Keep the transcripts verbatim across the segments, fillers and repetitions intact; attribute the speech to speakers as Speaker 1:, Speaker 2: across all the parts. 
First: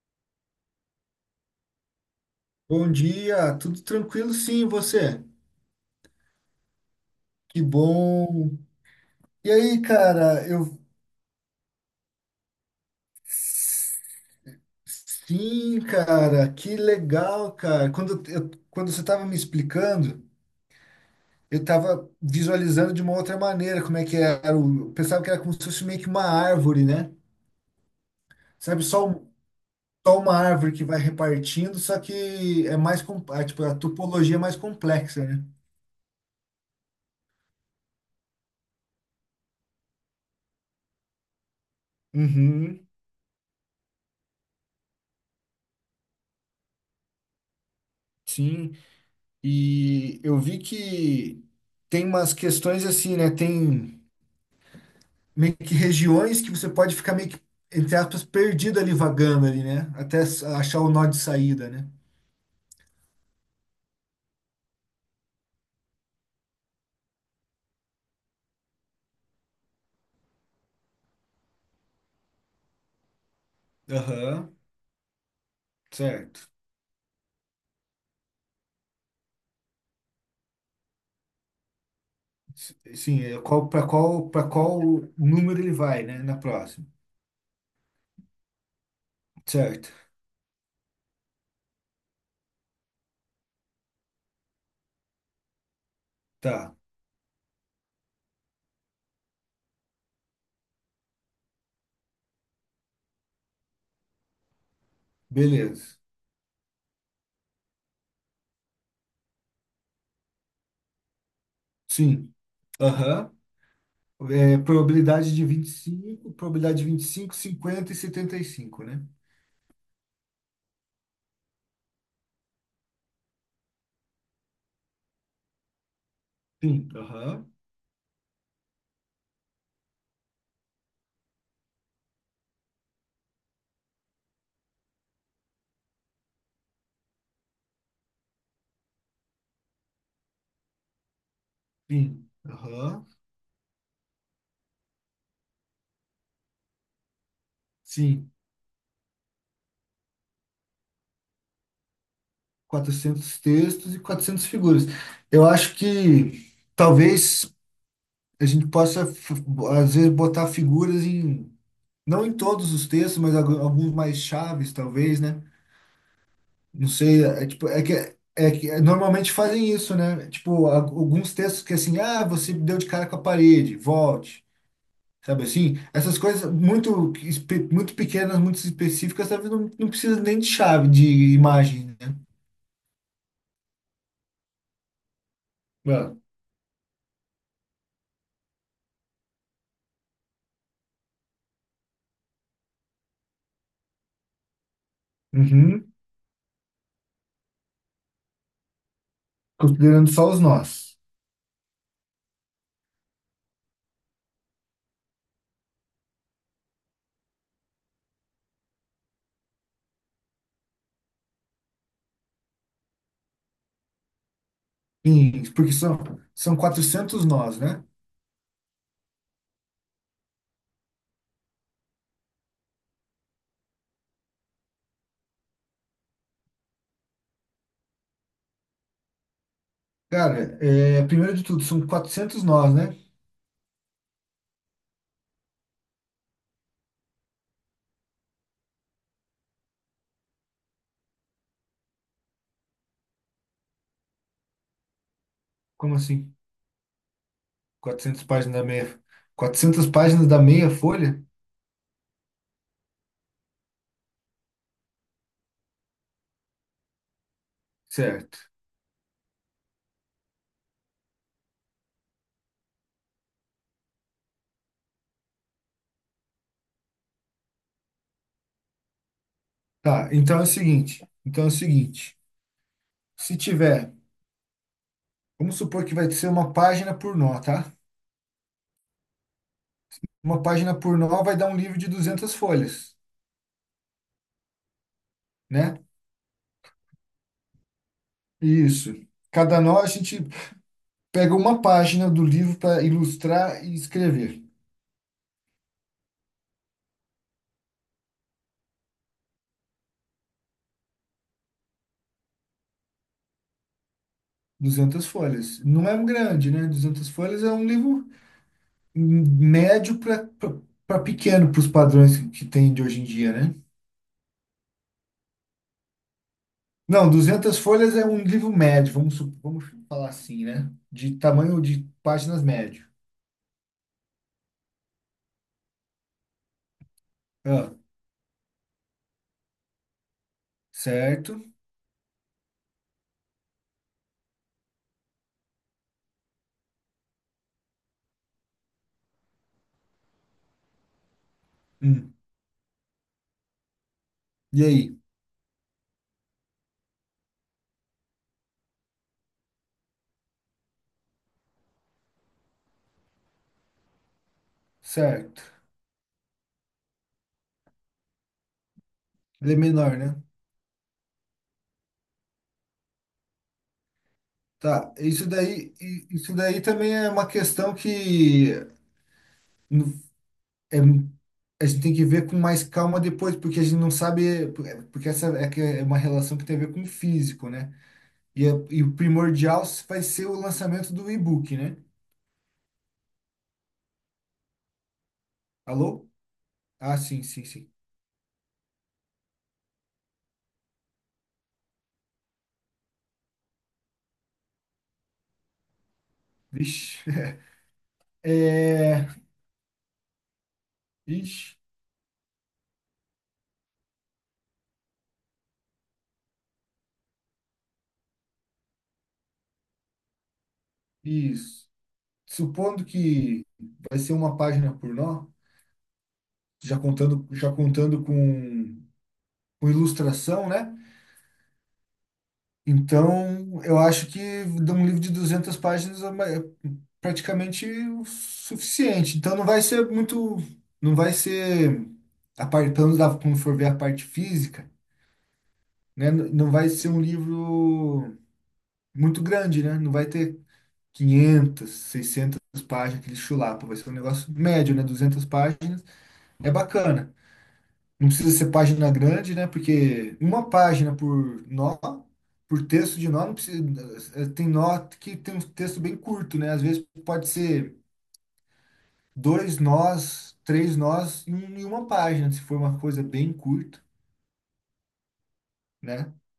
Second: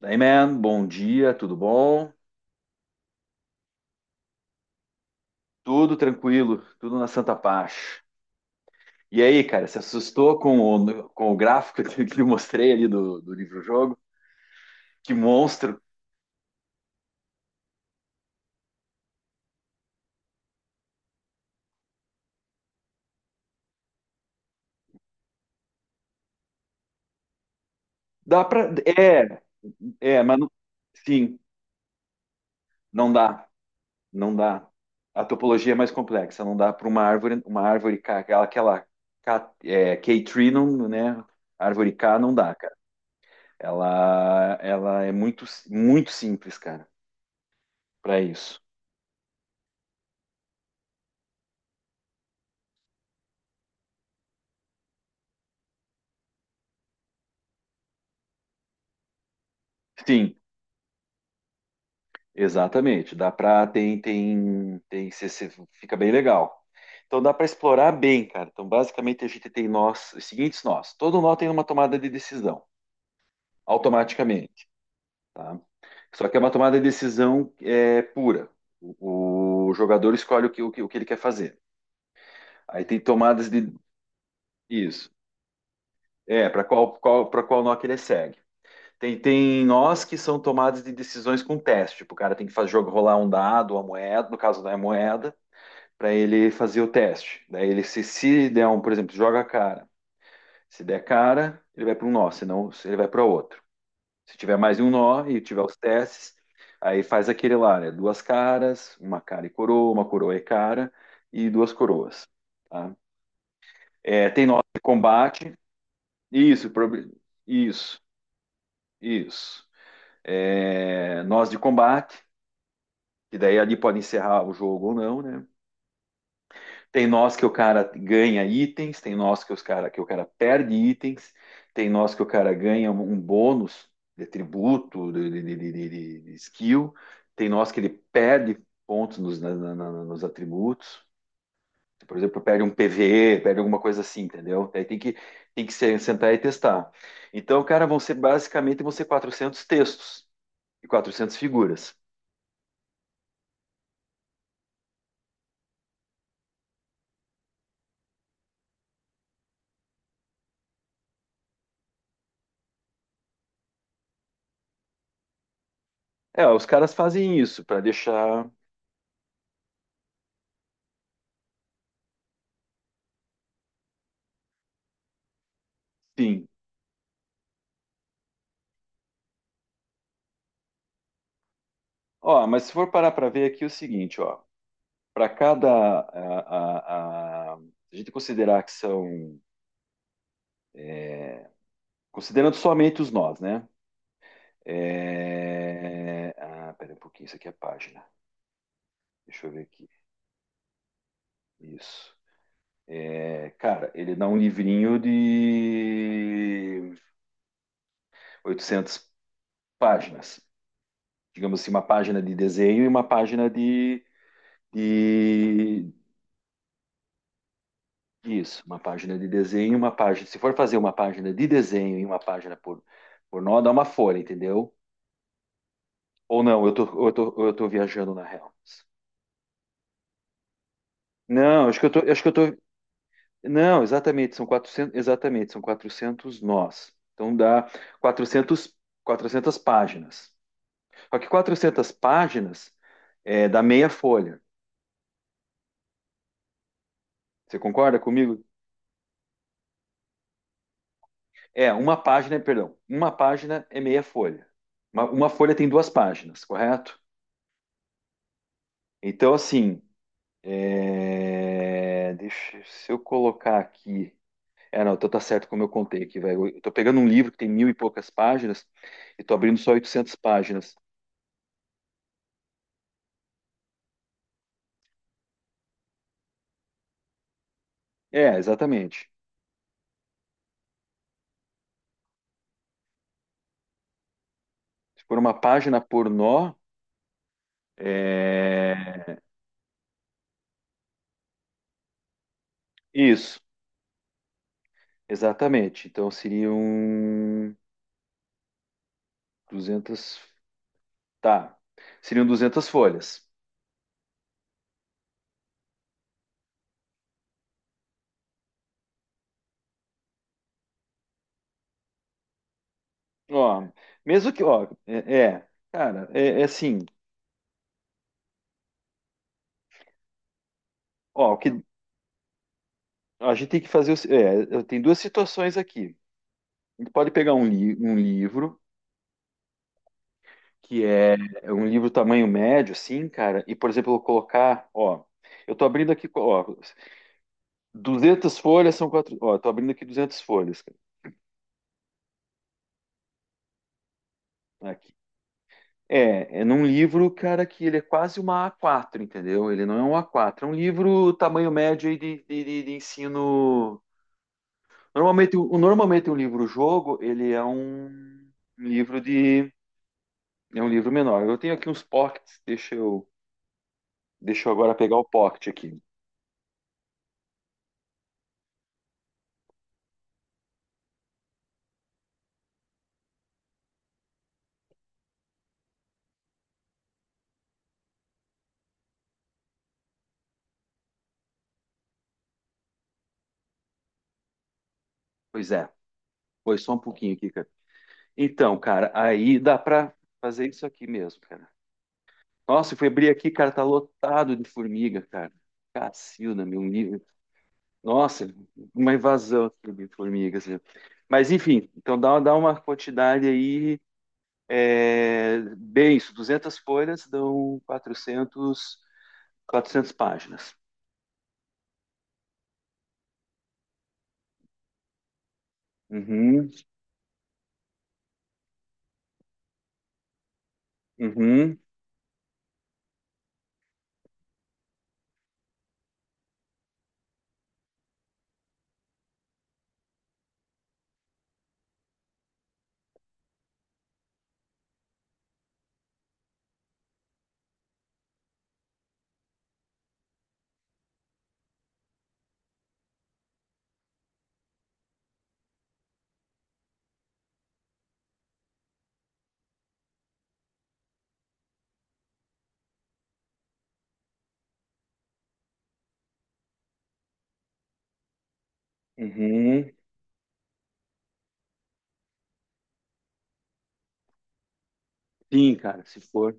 Speaker 1: Daí, man, bom dia, tudo bom?
Speaker 2: Bom dia, tudo tranquilo? Sim, e você?
Speaker 1: Tudo tranquilo, tudo na santa
Speaker 2: Que
Speaker 1: paz.
Speaker 2: bom.
Speaker 1: E aí,
Speaker 2: E
Speaker 1: cara, se
Speaker 2: aí,
Speaker 1: assustou
Speaker 2: cara,
Speaker 1: com
Speaker 2: eu
Speaker 1: o, com o gráfico que que eu mostrei ali do, do livro-jogo? Que monstro!
Speaker 2: sim, cara, que legal, cara. Quando eu, quando você estava me explicando, eu estava visualizando de uma outra maneira como é que era. o- Eu pensava que era como se fosse meio que uma árvore, né?
Speaker 1: Dá pra.
Speaker 2: Sabe, só, um-
Speaker 1: É,
Speaker 2: só
Speaker 1: é,
Speaker 2: uma
Speaker 1: mas não-
Speaker 2: árvore que vai
Speaker 1: sim,
Speaker 2: repartindo, só que é mais,
Speaker 1: não
Speaker 2: com- é,
Speaker 1: dá,
Speaker 2: tipo, a
Speaker 1: não
Speaker 2: topologia é mais
Speaker 1: dá.
Speaker 2: complexa,
Speaker 1: A
Speaker 2: né?
Speaker 1: topologia é mais complexa, não dá para uma árvore, uma árvore K, aquela, aquela K, é, K-tree, não, né? Árvore K não dá, cara.
Speaker 2: Uhum,
Speaker 1: Ela, ela é muito, muito simples, cara, para isso.
Speaker 2: sim. E eu vi que tem umas questões assim, né? Tem meio que regiões que você pode ficar meio que, entre aspas, perdido ali, vagando ali, né? Até
Speaker 1: Sim,
Speaker 2: s- achar o nó de saída, né?
Speaker 1: exatamente, dá para tem tem tem cê- cê- fica bem legal. Então dá para explorar bem, cara. Então basicamente a gente tem nós, os seguintes nós. Todo nó tem uma tomada de decisão
Speaker 2: Aham,
Speaker 1: automaticamente, tá? Só que é
Speaker 2: certo.
Speaker 1: uma tomada de decisão é pura. O, o jogador escolhe o que, o que o que ele quer fazer.
Speaker 2: S-
Speaker 1: Aí tem
Speaker 2: Sim, é
Speaker 1: tomadas
Speaker 2: qual,
Speaker 1: de
Speaker 2: para qual, para qual
Speaker 1: isso.
Speaker 2: número ele vai, né? Na
Speaker 1: É, para
Speaker 2: próxima.
Speaker 1: qual qual para qual nó que ele segue. Tem, tem
Speaker 2: Certo.
Speaker 1: nós que são tomadas de decisões com teste. Tipo, o cara tem que fazer jogo rolar um dado, uma moeda, no caso não é moeda para ele
Speaker 2: Tá,
Speaker 1: fazer o teste. Daí ele se, se der um, por exemplo, joga a cara. Se der cara, ele vai para um nó, senão ele vai para outro. Se tiver mais de um nó e tiver os
Speaker 2: beleza.
Speaker 1: testes, aí faz aquele lá, né? Duas caras, uma cara e coroa, uma coroa e cara e duas coroas.
Speaker 2: Sim.
Speaker 1: Tá?
Speaker 2: Aham.
Speaker 1: É, tem
Speaker 2: É,
Speaker 1: nós de
Speaker 2: probabilidade de
Speaker 1: combate.
Speaker 2: vinte e cinco
Speaker 1: Isso,
Speaker 2: probabilidade de vinte e
Speaker 1: prob-
Speaker 2: cinco cinquenta e
Speaker 1: isso,
Speaker 2: setenta e cinco, né?
Speaker 1: isso. É, nós de combate, que daí ali pode encerrar o jogo ou não, né?
Speaker 2: Sim.
Speaker 1: Tem nós que
Speaker 2: Aham.
Speaker 1: o cara ganha itens, tem nós que os cara que o cara perde itens, tem nós que o cara ganha um um bônus de tributo, de, de- de- de- de- skill, tem nós que ele perde pontos nos, na- na- nos atributos. Por
Speaker 2: Sim.
Speaker 1: exemplo, perde um
Speaker 2: Aham.
Speaker 1: P V E, perde alguma coisa assim, entendeu? Aí tem que tem que se- sentar e testar. Então, cara, vão ser
Speaker 2: Sim.
Speaker 1: basicamente vão ser quatrocentos textos e quatrocentas figuras.
Speaker 2: Quatrocentos textos e quatrocentas figuras. Eu acho que talvez a gente possa, f- às vezes, botar figuras em, não em todos os textos, mas algu- alguns mais chaves, talvez, né?
Speaker 1: É, os
Speaker 2: Não
Speaker 1: caras
Speaker 2: sei,
Speaker 1: fazem
Speaker 2: é,
Speaker 1: isso
Speaker 2: tipo,
Speaker 1: para
Speaker 2: é que,
Speaker 1: deixar,
Speaker 2: é que normalmente fazem isso, né? Tipo, a- alguns textos que assim, ah, você deu de cara com a parede, volte. Sabe assim? Essas
Speaker 1: sim.
Speaker 2: coisas muito, espe- muito pequenas, muito específicas, talvez não, não precisa nem de chave, de imagem, né?
Speaker 1: Ó, mas se for parar para ver aqui é o seguinte, ó. Para cada.
Speaker 2: É.
Speaker 1: A, a, a, a gente considerar que são. Considerando somente os nós, né?
Speaker 2: Uhum.
Speaker 1: É... Ah, pera um pouquinho, isso aqui é a página. Deixa eu ver aqui.
Speaker 2: Considerando só os nós.
Speaker 1: Isso. É, cara, ele dá um livrinho de oitocentas páginas. Digamos assim, uma página de desenho e uma página de,
Speaker 2: Sim, porque
Speaker 1: de...
Speaker 2: são, são quatrocentos nós, né?
Speaker 1: Isso, uma página de desenho e uma página... Se for fazer uma página de desenho e uma página por, por nó, dá uma folha, entendeu? Ou não, eu tô, eu tô, eu tô viajando na real.
Speaker 2: Cara, é, primeiro de tudo,
Speaker 1: Não, acho
Speaker 2: são
Speaker 1: que eu tô, acho que eu
Speaker 2: quatrocentos
Speaker 1: tô.
Speaker 2: nós, né?
Speaker 1: Não, exatamente, são quatrocentos. Exatamente, são quatrocentos nós. Então dá quatrocentos, quatrocentas páginas. Só que quatrocentas páginas é dá meia folha.
Speaker 2: Como assim?
Speaker 1: Você concorda
Speaker 2: quatrocentas
Speaker 1: comigo?
Speaker 2: páginas da meia... quatrocentas páginas da meia folha?
Speaker 1: É, uma página, perdão, uma página é meia folha. Uma, uma folha tem duas páginas, correto?
Speaker 2: Certo.
Speaker 1: Então, assim, é, deixa, se eu colocar aqui. É, não, então tá certo como eu contei aqui, velho. Eu tô pegando um livro que tem mil e poucas páginas e tô abrindo só
Speaker 2: Tá,
Speaker 1: oitocentas
Speaker 2: então é o
Speaker 1: páginas.
Speaker 2: seguinte. Então é o seguinte. Se tiver, vamos supor que vai ser uma página por nó, tá?
Speaker 1: É, exatamente.
Speaker 2: Uma página por nó vai dar um livro de duzentas folhas,
Speaker 1: Se for uma página
Speaker 2: né?
Speaker 1: por nó,
Speaker 2: Isso.
Speaker 1: é...
Speaker 2: Cada nó a gente pega uma página do livro para
Speaker 1: Isso,
Speaker 2: ilustrar e escrever.
Speaker 1: exatamente. Então seriam duzentas, tá, seriam duzentas folhas.
Speaker 2: Duzentas folhas. Não é um grande, né? Duzentas folhas é um livro médio para pequeno, para os padrões que tem de hoje em dia, né?
Speaker 1: Ó, mesmo que... Ó, é, é, cara, é, é assim...
Speaker 2: Não, duzentas folhas é um livro médio, vamos, su- vamos falar assim, né? De
Speaker 1: Ó, o que
Speaker 2: tamanho de páginas médio.
Speaker 1: a gente tem que fazer... é o se- é, tem duas situações aqui. A gente pode pegar um,
Speaker 2: Ah,
Speaker 1: li- um livro que é é
Speaker 2: certo.
Speaker 1: um livro tamanho médio, assim, cara, e, por exemplo, eu vou colocar, ó, eu tô abrindo aqui, ó, duzentas folhas são quatro, ó, eu tô abrindo aqui duzentas folhas, cara,
Speaker 2: Hum. E
Speaker 1: aqui.
Speaker 2: aí?
Speaker 1: É, é num livro, cara, que ele é quase uma A quatro, entendeu? Ele não é um A quatro, é um livro tamanho médio aí de, de, de- de ensino. Normalmente,
Speaker 2: Certo.
Speaker 1: o- normalmente um livro-jogo, ele é um um livro de,
Speaker 2: Ele é menor, né?
Speaker 1: é um livro menor. Eu tenho aqui uns pockets, deixa eu, deixa eu agora
Speaker 2: Tá,
Speaker 1: pegar o
Speaker 2: isso
Speaker 1: pocket
Speaker 2: daí,
Speaker 1: aqui.
Speaker 2: i- isso daí também é uma questão que é a gente tem que ver com mais calma depois, porque a gente não sabe, porque essa é que é uma relação que tem a ver com o físico, né? E, é- e o primordial vai ser o lançamento do e-book, né?
Speaker 1: Pois é,
Speaker 2: Alô?
Speaker 1: pois só um
Speaker 2: Ah,
Speaker 1: pouquinho
Speaker 2: sim,
Speaker 1: aqui,
Speaker 2: sim,
Speaker 1: cara.
Speaker 2: sim.
Speaker 1: Então, cara, aí dá pra fazer isso aqui mesmo, cara. Nossa, eu fui abrir aqui, cara, tá lotado de formiga, cara. Cacilda, meu nível.
Speaker 2: Vixe.
Speaker 1: Nossa, uma
Speaker 2: É,
Speaker 1: invasão aqui de formigas, né? Mas,
Speaker 2: ixi,
Speaker 1: enfim, então dá, dá uma quantidade aí, é, bem isso, duzentas folhas dão quatrocentos, quatrocentas páginas.
Speaker 2: isso. Supondo que vai ser uma página por nó,
Speaker 1: Uhum,
Speaker 2: já contando, já contando com, com ilustração, né?
Speaker 1: uhum,
Speaker 2: Então, eu acho que de um livro de duzentas páginas é ma- é praticamente o suficiente. Então, não vai ser muito, não vai ser, a parte, pelo menos da- quando for ver a parte física, né? n- Não vai ser um livro muito grande, né? Não vai ter quinhentas seiscentas páginas, aquele chulapa. Vai ser um negócio médio, né? Duzentas páginas é bacana. Não precisa ser página grande, né? Porque uma página por nó, por texto de nó, não precisa. eh, eh, Tem nó que tem um texto bem curto, né? Às vezes pode ser dois
Speaker 1: uhum.
Speaker 2: nós, três nós em um- em uma página, se for uma coisa bem curta,
Speaker 1: Sim, cara, se
Speaker 2: né?
Speaker 1: for.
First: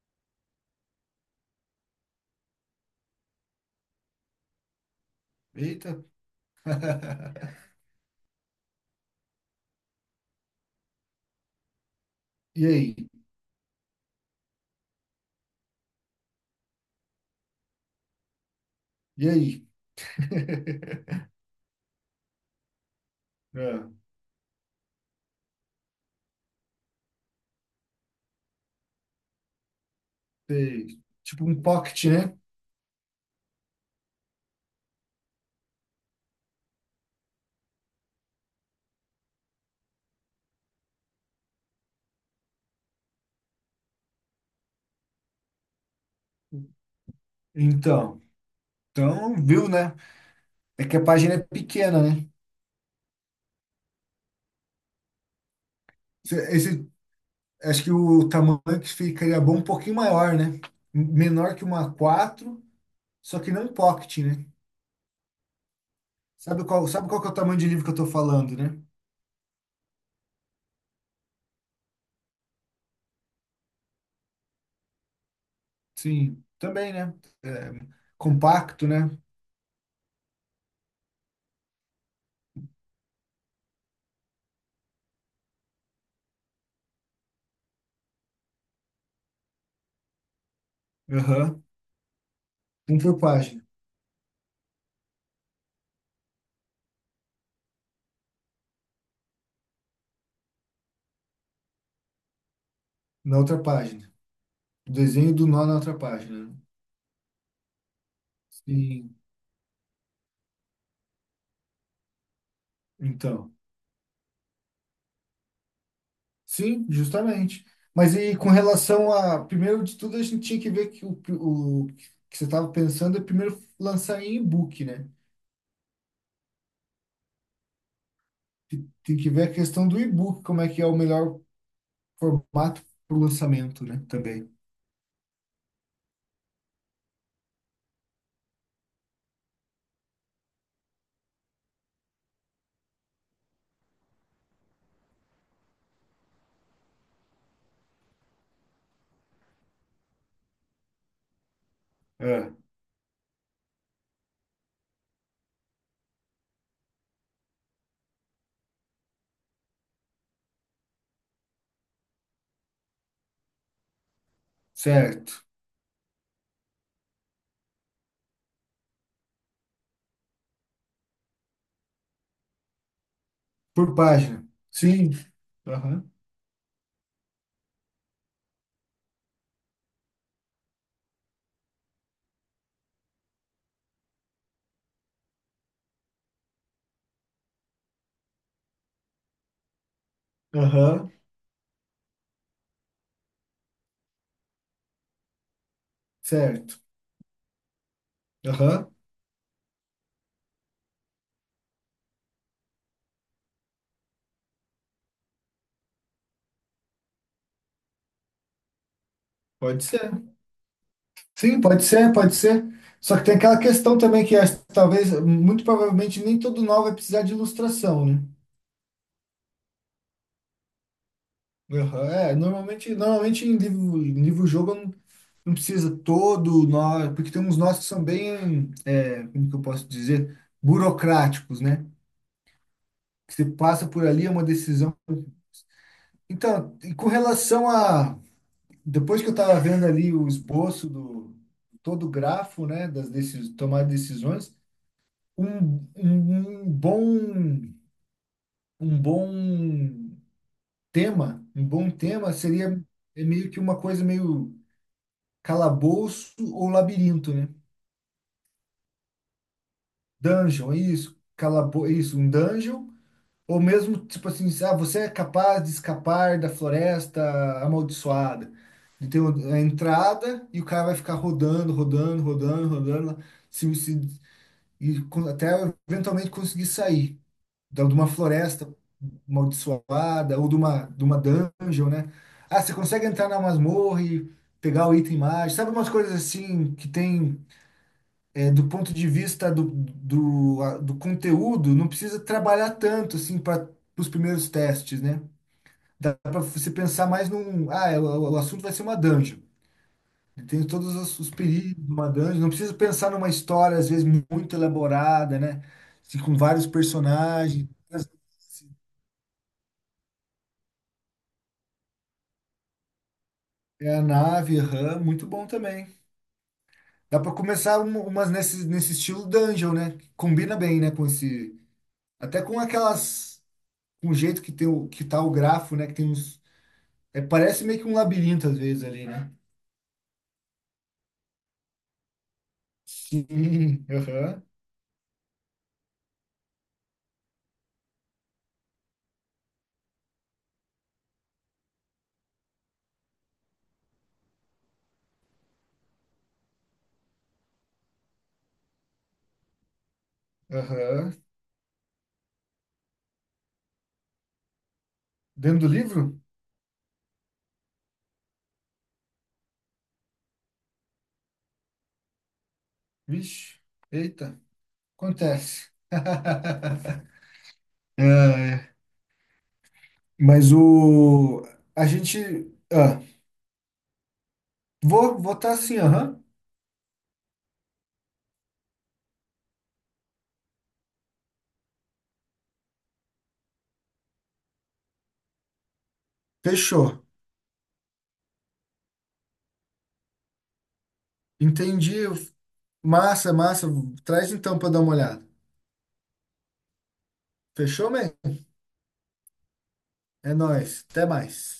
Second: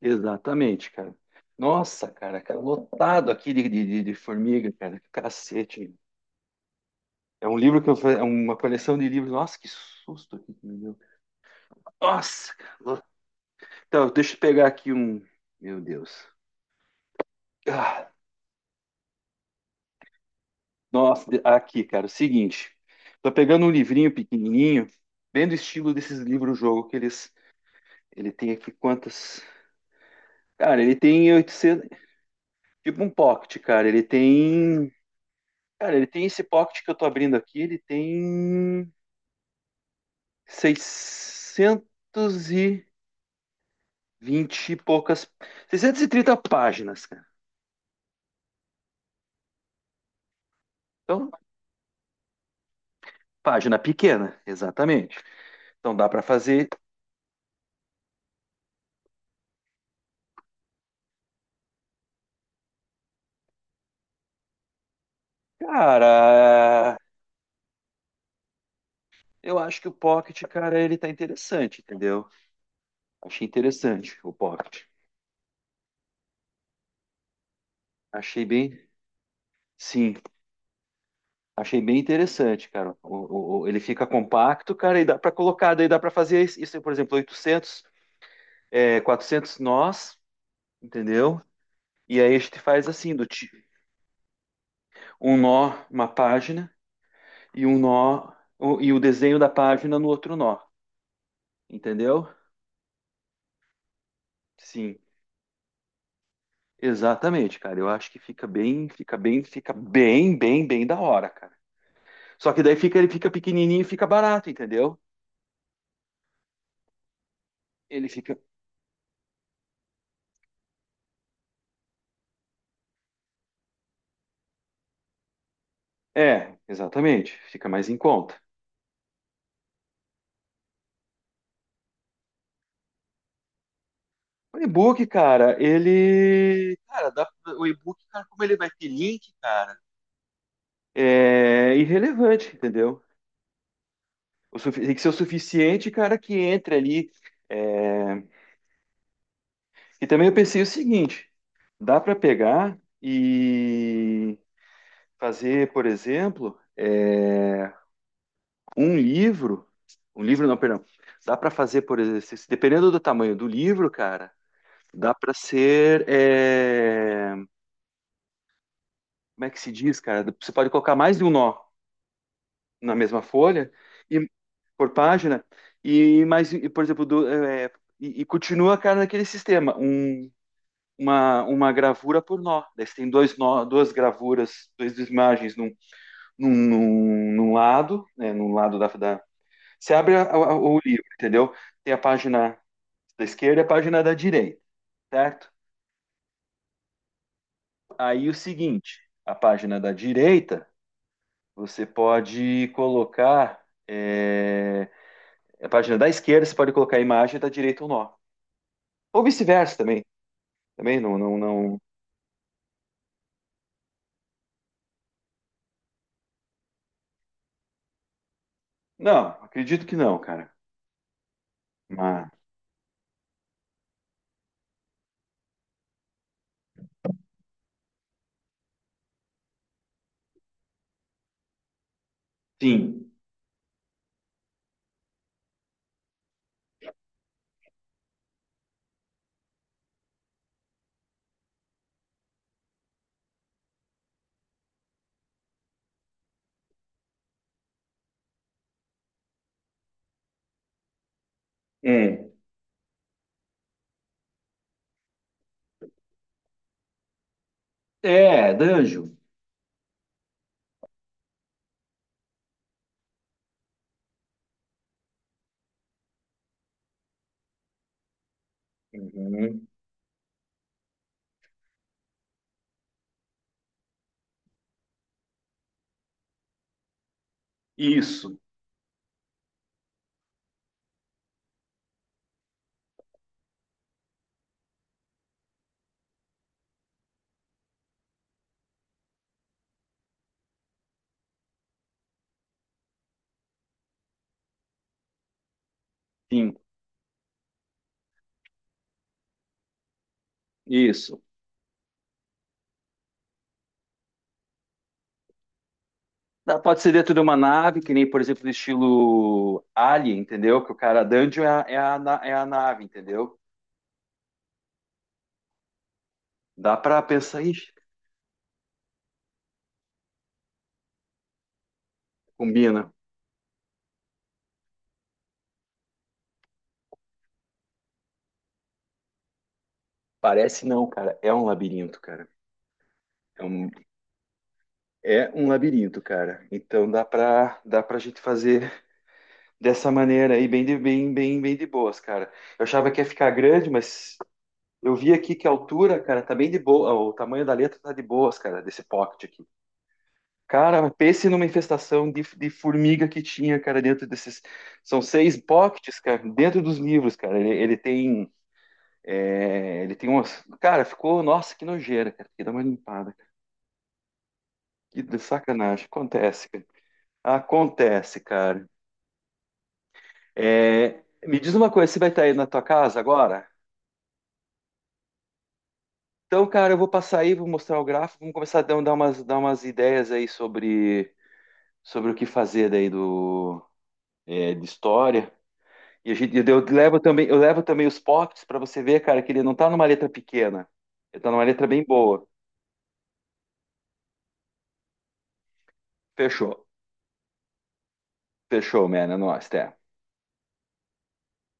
Speaker 1: Exatamente, cara. Nossa, cara, cara, lotado aqui de, de, de- de formiga, cara. Cacete,
Speaker 2: Eita!
Speaker 1: meu. É um livro que eu fa- é uma coleção de livros. Nossa, que susto aqui que me deu. Nossa,
Speaker 2: E
Speaker 1: cara. lo-
Speaker 2: aí?
Speaker 1: Então, deixa eu pegar aqui um. Meu Deus. Ah,
Speaker 2: E aí?
Speaker 1: nossa, de- aqui, cara, o seguinte. Tô pegando um
Speaker 2: É,
Speaker 1: livrinho pequenininho, bem do estilo desses livros-jogo que eles. Ele tem aqui quantas. Cara, ele
Speaker 2: sei.
Speaker 1: tem
Speaker 2: Tipo um
Speaker 1: oitocentos.
Speaker 2: pocket, né?
Speaker 1: Tipo um pocket, cara. Ele tem. Cara, ele tem esse pocket que eu tô abrindo aqui, ele tem seiscentos e vinte e poucas. Seiscentas e trinta páginas, cara.
Speaker 2: Então, então, viu, né? É que a
Speaker 1: Então,
Speaker 2: página é pequena, né?
Speaker 1: página pequena, exatamente. Então dá para fazer.
Speaker 2: Esse, Acho que o tamanho que ficaria bom um pouquinho maior, né? Menor que uma quatro, só que não pocket, né? Sabe qual,
Speaker 1: Cara,
Speaker 2: sabe qual que é o tamanho de livro que eu tô falando, né?
Speaker 1: eu acho que o Pocket, cara, ele tá interessante, entendeu? Achei interessante o Pocket.
Speaker 2: Sim, também, né? É,
Speaker 1: Achei bem.
Speaker 2: compacto, né?
Speaker 1: Sim, achei bem interessante, cara. O- o- o- ele fica compacto, cara, e dá para colocar, daí dá para fazer isso, por exemplo, oitocentos, é, quatrocentos nós, entendeu?
Speaker 2: Aham.
Speaker 1: E aí a gente faz
Speaker 2: Um
Speaker 1: assim,
Speaker 2: por
Speaker 1: do ti-
Speaker 2: página,
Speaker 1: um nó, uma página, e um nó, o- e o desenho da página no outro nó, entendeu?
Speaker 2: na outra página. O
Speaker 1: Sim,
Speaker 2: desenho do nó na outra página, né?
Speaker 1: exatamente, cara. Eu acho que fica bem, fica
Speaker 2: Sim,
Speaker 1: bem, fica bem, bem, bem da hora, cara. Só que daí fica, ele fica
Speaker 2: então.
Speaker 1: pequenininho e fica barato, entendeu?
Speaker 2: Sim, justamente.
Speaker 1: Ele
Speaker 2: Mas e
Speaker 1: fica,
Speaker 2: com relação a, primeiro de tudo, a gente tinha que ver que o, o que você estava pensando é primeiro lançar em e-book, né?
Speaker 1: é, exatamente, fica mais em conta.
Speaker 2: te- Tem que ver a questão do e-book, como é que é o melhor formato para o lançamento, né? Também.
Speaker 1: O e-book, cara, ele, cara, dá- o e-book, cara, como ele vai ter link, cara, é irrelevante, entendeu? O sufi- tem que ser o suficiente, cara, que entre ali. É, e também eu pensei o seguinte: dá para
Speaker 2: É,
Speaker 1: pegar e fazer, por exemplo, é, um livro. Um livro, não, perdão. Dá para fazer, por exemplo, se- dependendo do tamanho do livro, cara, dá para
Speaker 2: certo.
Speaker 1: ser. É, como é que se diz, cara? Você pode colocar mais de um nó na mesma folha,
Speaker 2: Por
Speaker 1: e
Speaker 2: página.
Speaker 1: por
Speaker 2: Sim.
Speaker 1: página,
Speaker 2: Aham.
Speaker 1: e mais, e, por exemplo, do, é, e, e continua, cara, naquele sistema. Um, uma, uma gravura por nó. Daí você tem dois nó, duas gravuras, duas imagens num, num, num, num lado, né, num lado da, da... Você abre a- a- o livro,
Speaker 2: Aham.
Speaker 1: entendeu? Tem a página da esquerda e a página da direita, certo?
Speaker 2: Certo.
Speaker 1: Aí o
Speaker 2: Aham.
Speaker 1: seguinte, a página da direita, você pode colocar... É, a página da esquerda, você pode colocar a imagem da direita o nó. Ou vice-versa
Speaker 2: Pode
Speaker 1: também.
Speaker 2: ser.
Speaker 1: Também não, não,
Speaker 2: Sim,
Speaker 1: não...
Speaker 2: pode ser, pode ser. Só que tem aquela questão também que acho que talvez, muito provavelmente, nem todo nó vai precisar de ilustração, né?
Speaker 1: Não, acredito que não, cara.
Speaker 2: Aham,
Speaker 1: Mas,
Speaker 2: É, normalmente, normalmente em livro, em livro-jogo não não precisa todo nó, porque tem uns nós que são bem, é, como que eu posso dizer, burocráticos, né?
Speaker 1: sim.
Speaker 2: Você passa por ali, é uma decisão. Então, e com relação a. Depois que eu estava vendo ali o esboço do todo o grafo, né, das decis tomar decisões, um, um, um bom um bom tema, um bom
Speaker 1: É.
Speaker 2: tema seria é meio que uma coisa meio calabouço ou labirinto, né?
Speaker 1: É, danjo.
Speaker 2: Dungeon, é isso, calabo, é isso, um dungeon. Ou mesmo, tipo assim, ah, você é capaz de escapar da floresta amaldiçoada. E tem a
Speaker 1: Uhum.
Speaker 2: entrada e o cara vai ficar rodando, rodando, rodando, rodando, lá, se, se, e con- até eventualmente conseguir sair da- de uma
Speaker 1: Isso,
Speaker 2: floresta amaldiçoada ou de uma, de uma dungeon, né? Ah, você consegue entrar na masmorra e pegar o item mágico. Sabe umas coisas assim que tem. É, do ponto de vista do, do, a- do conteúdo, não precisa trabalhar tanto assim para os primeiros testes, né? Dá para
Speaker 1: sim,
Speaker 2: você pensar mais num. Ah, é, o, o assunto vai ser uma dungeon. Tem todos os,
Speaker 1: isso.
Speaker 2: os perigos de uma dungeon. Não precisa pensar numa história, às vezes, muito elaborada, né? Assim, com
Speaker 1: Dá-
Speaker 2: vários
Speaker 1: Pode ser dentro de uma
Speaker 2: personagens.
Speaker 1: nave, que nem, por exemplo, do estilo Alien, entendeu? Que o cara dungeon é a, é a, na- é a nave, entendeu?
Speaker 2: É a nave, aham, muito bom também.
Speaker 1: Dá pra
Speaker 2: Dá para
Speaker 1: pensar, ixi,
Speaker 2: começar um- umas nesse, nesse estilo dungeon, né? Combina bem, né? Com esse. Até com
Speaker 1: combina.
Speaker 2: aquelas. Com o jeito que tem o que tá o grafo, né? Que tem uns. É, parece meio que um labirinto às vezes ali, né?
Speaker 1: Parece não, cara. É um labirinto, cara. É um,
Speaker 2: Sim, aham,
Speaker 1: é um labirinto, cara. Então dá pra, dá pra gente fazer dessa maneira aí, bem de, bem, bem, bem de boas, cara. Eu achava que ia ficar grande, mas eu vi aqui que a altura, cara, tá bem de boa. O tamanho da letra tá de boas, cara, desse pocket aqui. Cara,
Speaker 2: aham.
Speaker 1: pense numa infestação de, de formiga que tinha, cara, dentro desses. São seis
Speaker 2: Dentro do
Speaker 1: pockets,
Speaker 2: livro?
Speaker 1: cara, dentro dos livros, cara. Ele, ele tem. É, ele tem umas. Cara, ficou. Nossa, que nojeira, cara. Tem que dar uma limpada.
Speaker 2: Vixe, eita,
Speaker 1: Que
Speaker 2: acontece.
Speaker 1: sacanagem. Acontece, cara. Acontece, cara.
Speaker 2: É, mas
Speaker 1: É, me
Speaker 2: o.
Speaker 1: diz uma
Speaker 2: A
Speaker 1: coisa, você vai estar aí na
Speaker 2: gente.
Speaker 1: tua casa
Speaker 2: Ah,
Speaker 1: agora?
Speaker 2: vou votar assim, aham.
Speaker 1: Então, cara, eu vou passar aí, vou mostrar o gráfico, vamos começar a dar dar umas, dar umas ideias aí sobre sobre o que fazer daí do, é, de história. E a gente, eu
Speaker 2: Fechou.
Speaker 1: levo também, eu levo também os pops para você ver, cara, que ele não tá numa letra pequena. Ele tá numa letra bem
Speaker 2: Entendi.
Speaker 1: boa.
Speaker 2: Massa, massa. Traz então pra dar uma olhada.
Speaker 1: Fechou.
Speaker 2: Fechou, man?
Speaker 1: Fechou, man. É nóis, até.
Speaker 2: É nóis. Até mais.